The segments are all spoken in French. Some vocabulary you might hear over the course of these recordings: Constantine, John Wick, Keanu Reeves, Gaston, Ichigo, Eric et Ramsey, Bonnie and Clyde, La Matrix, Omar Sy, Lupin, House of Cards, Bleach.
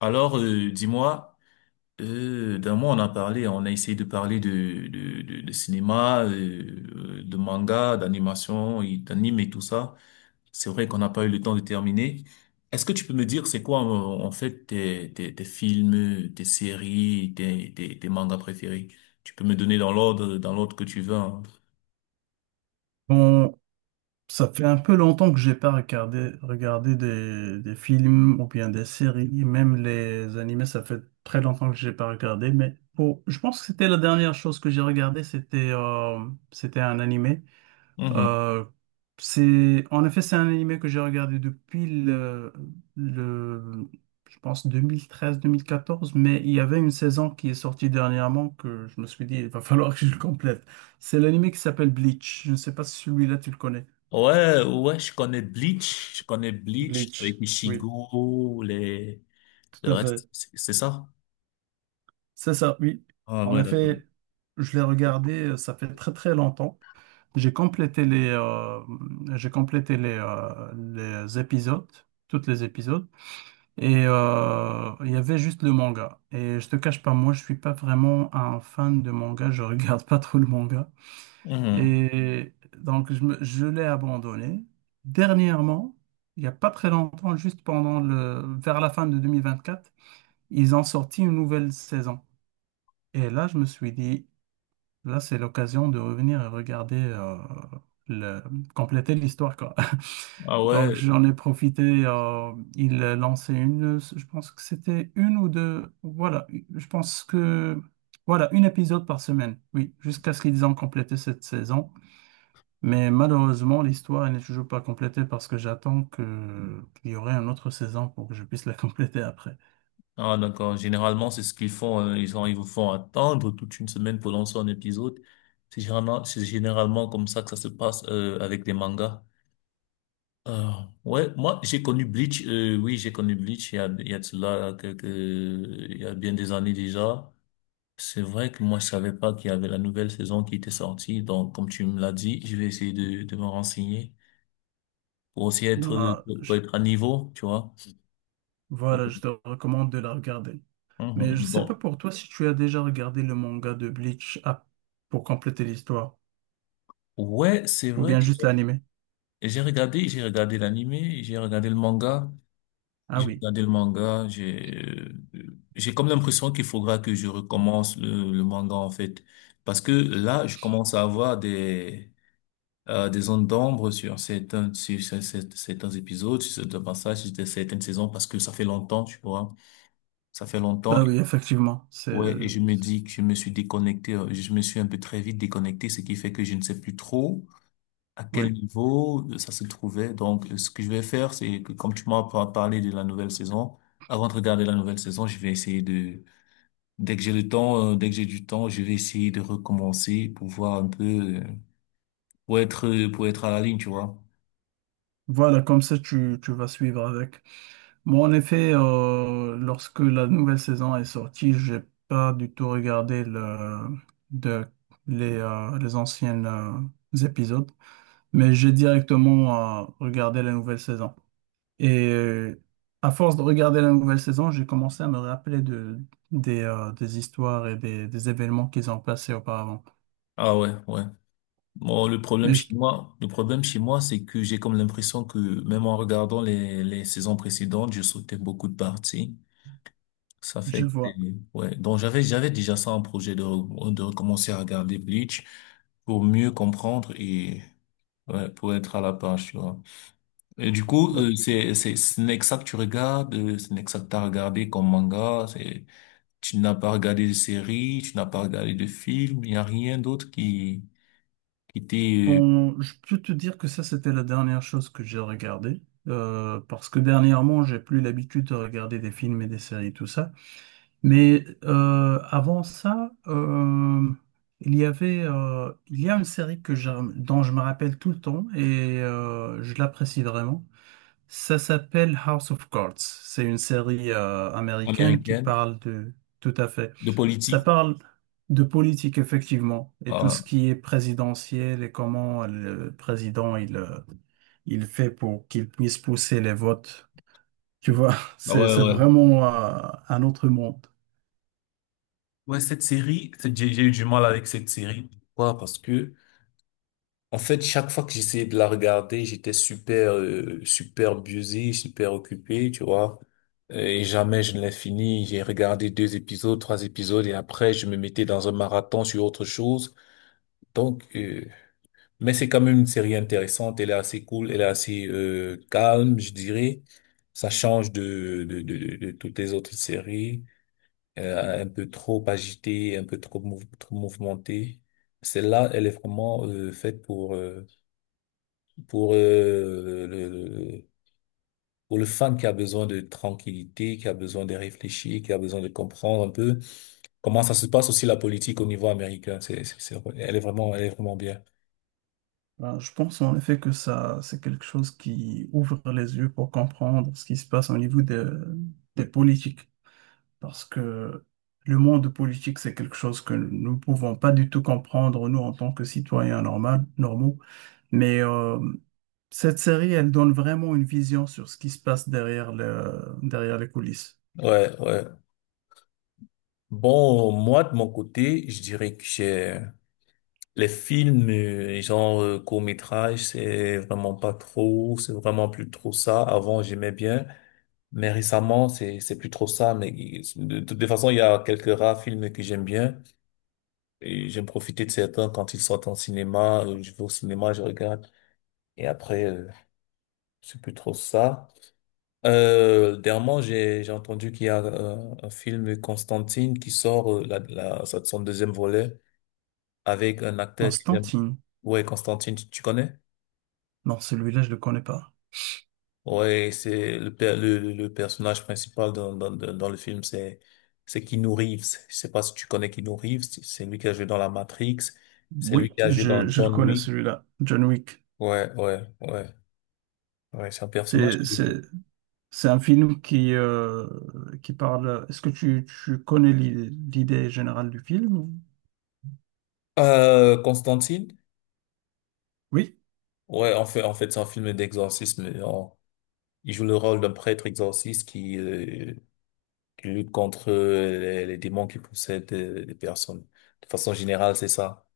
Alors, dis-moi, d'un mois on a parlé, on a essayé de parler de cinéma, de manga, d'animation, et d'anime et tout ça. C'est vrai qu'on n'a pas eu le temps de terminer. Est-ce que tu peux me dire c'est quoi en fait tes films, tes séries, tes mangas préférés? Tu peux me donner dans l'ordre que tu veux, hein. Bon, ça fait un peu longtemps que j'ai pas regardé des films ou bien des séries, même les animés, ça fait très longtemps que j'ai pas regardé, mais bon, je pense que c'était la dernière chose que j'ai regardée, c'était un animé. Mhm. Euh, c'est, en effet, c'est un animé que j'ai regardé depuis le, je pense deux mille treize 1014, mais il y avait une saison qui est sortie dernièrement que je me suis dit, il va falloir que je le complète. C'est l'animé qui s'appelle Bleach. Je ne sais pas si celui-là tu le connais. Ouais, ouais, je connais Bleach avec Bleach, oui, Ichigo, les, tout le à fait. reste, c'est ça? C'est ça, oui. Ah En ouais, d'accord. effet, je l'ai regardé, ça fait très très longtemps. J'ai complété les, euh, j'ai complété les épisodes, tous les épisodes, et il y avait juste le manga. Et je te cache pas, moi, je suis pas vraiment un fan de manga, je regarde pas trop le manga. Mhm. Et donc, je l'ai abandonné. Dernièrement, il y a pas très longtemps, juste vers la fin de 2024, ils ont sorti une nouvelle saison. Et là, je me suis dit, là, c'est l'occasion de revenir et regarder, le, compléter l'histoire, quoi. Ah Donc, ouais, j'en ai profité. Ils lançaient une, je pense que c'était une ou deux. Voilà, je pense que, voilà, une épisode par semaine. Oui, jusqu'à ce qu'ils ont complété cette saison. Mais malheureusement, l'histoire elle n'est toujours pas complétée parce que j'attends que qu'il y aurait une autre saison pour que je puisse la compléter après. ah d'accord. Généralement, c'est ce qu'ils font. Ils ont, ils vous font attendre toute une semaine pour lancer un épisode. C'est généralement comme ça que ça se passe avec des mangas. Euh, ouais, moi j'ai connu Bleach. Oui, j'ai connu Bleach. Il y a de cela quelques, il y a bien des années déjà. C'est vrai que moi je savais pas qu'il y avait la nouvelle saison qui était sortie. Donc comme tu me l'as dit, je vais essayer de me renseigner pour aussi être, Bah, pour être à niveau, tu vois. voilà, je Mhm. te recommande de la regarder. Mais je sais pas Bon. pour toi si tu as déjà regardé le manga de Bleach ah, pour compléter l'histoire, Ouais, c'est ou vrai. bien juste l'anime. Et j'ai regardé l'animé, j'ai regardé le manga, Ah j'ai oui, regardé le manga, j'ai comme l'impression qu'il faudra que je recommence le manga, en fait. Parce que là, je commence à avoir des zones d'ombre sur certains, sur certains épisodes, sur certains passages, sur certaines saisons, parce que ça fait longtemps, tu vois. Ça fait longtemps. bah oui, effectivement, Ouais, et je me dis que je c'est- me suis déconnecté, je me suis un peu très vite déconnecté, ce qui fait que je ne sais plus trop à quel oui, niveau ça se trouvait. Donc, ce que je vais faire, c'est que comme tu m'as parlé de la nouvelle saison, avant de regarder la nouvelle saison, je vais essayer de, dès que j'ai le temps, dès que j'ai du temps, je vais essayer de recommencer pour voir un peu, pour être à la ligne, tu vois. voilà, comme ça tu vas suivre avec. Moi, en effet, lorsque la nouvelle saison est sortie, j'ai pas du tout regardé de, les anciennes épisodes, mais j'ai directement regardé la nouvelle saison. Et à force de regarder la nouvelle saison, j'ai commencé à me rappeler de, des histoires et des événements qu'ils ont passés auparavant. Ah ouais, ouais. Bon, le problème Mais chez moi, le problème chez moi, c'est que j'ai comme l'impression que même en regardant les saisons précédentes, je sautais beaucoup de parties. Ça je fait que, vois. ouais. Donc, j'avais, j'avais déjà ça en projet de, de recommencer à regarder Bleach pour mieux comprendre et, ouais, pour être à la page, tu vois. Et du coup, Bah, c'est, ce n'est que ça que tu regardes, ce n'est que ça que t'as regardé comme manga, c'est, tu n'as pas regardé de série, tu n'as pas regardé de film, il n'y a rien d'autre qui était bon, je peux te dire que ça, c'était la dernière chose que j'ai regardée. Parce que dernièrement, j'ai plus l'habitude de regarder des films et des séries, tout ça. Mais avant ça, il y avait, il y a une série que j'ai dont je me rappelle tout le temps et je l'apprécie vraiment. Ça s'appelle House of Cards. C'est une série américaine qui américaine, parle de... Tout à fait. de Ça politique. parle de politique, effectivement, et tout Ah, ce qui est présidentiel et comment le président, il fait pour qu'il puisse pousser les votes. Tu vois, ah ouais, c'est ouais. vraiment un autre monde. Ouais, cette série, cette- j'ai eu du mal avec cette série. Pourquoi? Parce que, en fait, chaque fois que j'essayais de la regarder, j'étais super, super busy, super occupé, tu vois. Et jamais je ne l'ai fini. J'ai regardé deux épisodes, trois épisodes, et après, je me mettais dans un marathon sur autre chose. Donc, mais c'est quand même une série intéressante. Elle est assez cool, elle est assez calme, je dirais. Ça change de toutes les autres séries, un peu trop agitée, un peu trop, trop mouvementée. Celle-là, elle est vraiment faite pour le- pour le fan qui a besoin de tranquillité, qui a besoin de réfléchir, qui a besoin de comprendre un peu comment ça se passe aussi la politique au niveau américain. C'est- elle est vraiment bien. Ben, je pense en effet que ça, c'est quelque chose qui ouvre les yeux pour comprendre ce qui se passe au niveau des politiques, parce que le monde politique, c'est quelque chose que nous ne pouvons pas du tout comprendre, nous, en tant que citoyens normaux. Mais cette série, elle donne vraiment une vision sur ce qui se passe derrière derrière les coulisses. Ouais, ouais. Bon, moi, de mon côté, je dirais que j'ai les films, genre court-métrage, c'est vraiment pas trop, c'est vraiment plus trop ça. Avant, j'aimais bien, mais récemment, c'est plus trop ça. Mais de toute façon, il y a quelques rares films que j'aime bien. Et j'aime profiter de certains quand ils sortent en cinéma. Je vais au cinéma, je regarde. Et après, c'est plus trop ça. Dernièrement, j'ai entendu qu'il y a un film Constantine qui sort son deuxième volet avec un acteur que j'aime. Constantine. Ouais, Constantine, tu connais? Non, celui-là, je le connais pas. Ouais, c'est le, le personnage principal dans le film, c'est Keanu Reeves. Je sais pas si tu connais Keanu Reeves. C'est lui qui a joué dans La Matrix. C'est lui Oui, qui a joué dans je le John connais, Wick. celui-là. John Wick. Ouais, ouais, ouais. Ouais, c'est un personnage C'est, qui... c'est un film qui parle... Est-ce que tu connais l'idée générale du film? Ou... Constantine? Oui, Ouais, en fait, c'est un film d'exorcisme. En- il joue le rôle d'un prêtre exorciste qui lutte contre les démons qui possèdent les personnes. De façon générale, c'est ça.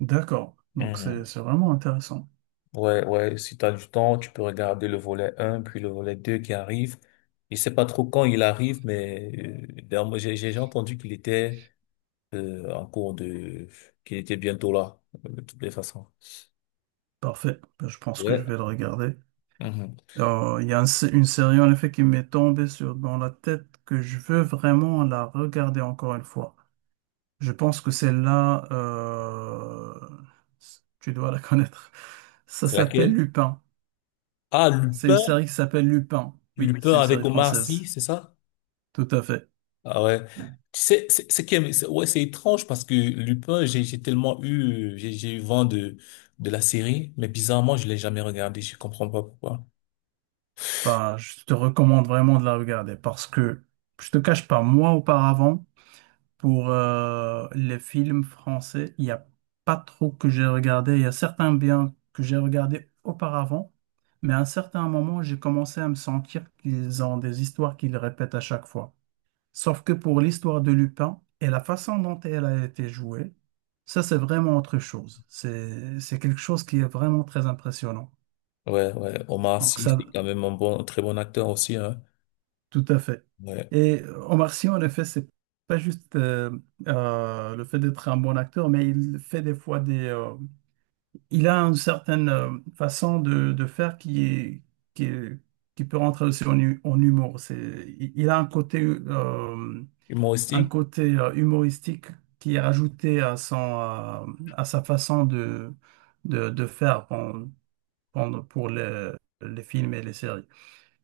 d'accord. Donc, Mhm. c'est vraiment intéressant. Ouais, ouais, si t'as du temps, tu peux regarder le volet un puis le volet 2 qui arrive. Je sais pas trop quand il arrive, mais d'ailleurs, moi, j'ai entendu qu'il était en cours de... qu'il était bientôt là, de toutes les façons. Parfait. Ben, je pense que je Ouais. vais le regarder. Mhm. Il y a une série en effet qui m'est tombée sur, dans la tête que je veux vraiment la regarder encore une fois. Je pense que celle-là, tu dois la connaître. Ça C'est s'appelle laquelle? Lupin. Ah, C'est une Lupin, série qui s'appelle Lupin. Oui, Lupin c'est une avec série Omar Sy, française. c'est ça? Tout à fait. Ah ouais. Tu sais, c'est quand même- c'est- ouais, c'est étrange parce que Lupin, j'ai tellement eu, j'ai eu vent de la série, mais bizarrement, je l'ai jamais regardé, je comprends pas pourquoi. Bah, je te recommande vraiment de la regarder parce que je te cache pas, moi auparavant, pour les films français, il n'y a pas trop que j'ai regardé. Il y a certains biens que j'ai regardés auparavant, mais à un certain moment, j'ai commencé à me sentir qu'ils ont des histoires qu'ils répètent à chaque fois. Sauf que pour l'histoire de Lupin et la façon dont elle a été jouée, ça c'est vraiment autre chose. C'est quelque chose qui est vraiment très impressionnant. Ouais, ouais, Omar Donc Sy, ça, c'est quand même un bon, un très bon acteur aussi, hein. tout à fait. Ouais. Et Omar Sy, en effet, c'est pas juste le fait d'être un bon acteur, mais il fait des fois des. Il a une certaine façon de faire qui est- qui peut rentrer aussi en, en humour. C'est, il a un Humoristique? côté humoristique qui est rajouté à son, à sa façon de faire pour les films et les séries.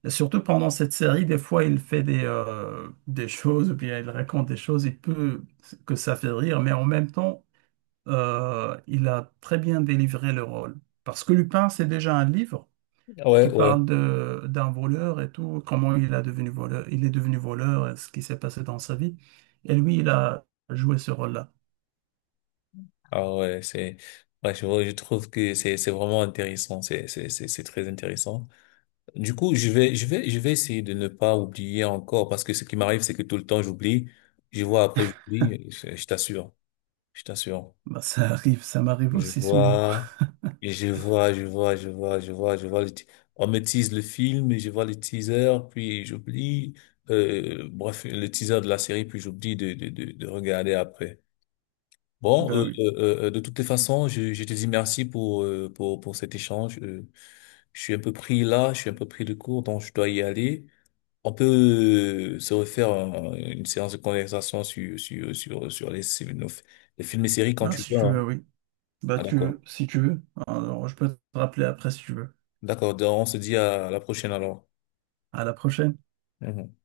Surtout pendant cette série, des fois, il fait des choses, ou bien il raconte des choses, il peut que ça fait rire, mais en même temps, il a très bien délivré le rôle. Parce que Lupin, c'est déjà un livre Ah, qui ouais, ouais. parle d'un voleur et tout, comment il a devenu voleur, il est devenu voleur, et ce qui s'est passé dans sa vie. Et lui, il a joué ce rôle-là. Ah ouais, c'est, ouais, je trouve que c'est vraiment intéressant, c'est très intéressant. Du coup, je vais essayer de ne pas oublier encore parce que ce qui m'arrive, c'est que tout le temps j'oublie. Je vois après j'oublie. Je t'assure, je t'assure. Bah, ça arrive, ça m'arrive Je aussi souvent. vois, et je vois. On me tease le film, et je vois le teaser, puis j'oublie. Bref, le teaser de la série, puis j'oublie de regarder après. Bon, Ben oui. De toutes les façons, je te dis merci pour cet échange. Je suis un peu pris là, je suis un peu pris de court, donc je dois y aller. On peut se refaire une séance de conversation sur les films et séries quand Ben, tu si veux, tu hein. veux, oui. Bah, Ah, tu d'accord. veux, si tu veux. Alors, je peux te rappeler après si tu veux. D'accord. Donc, on se dit à la prochaine alors. À la prochaine. Mhm.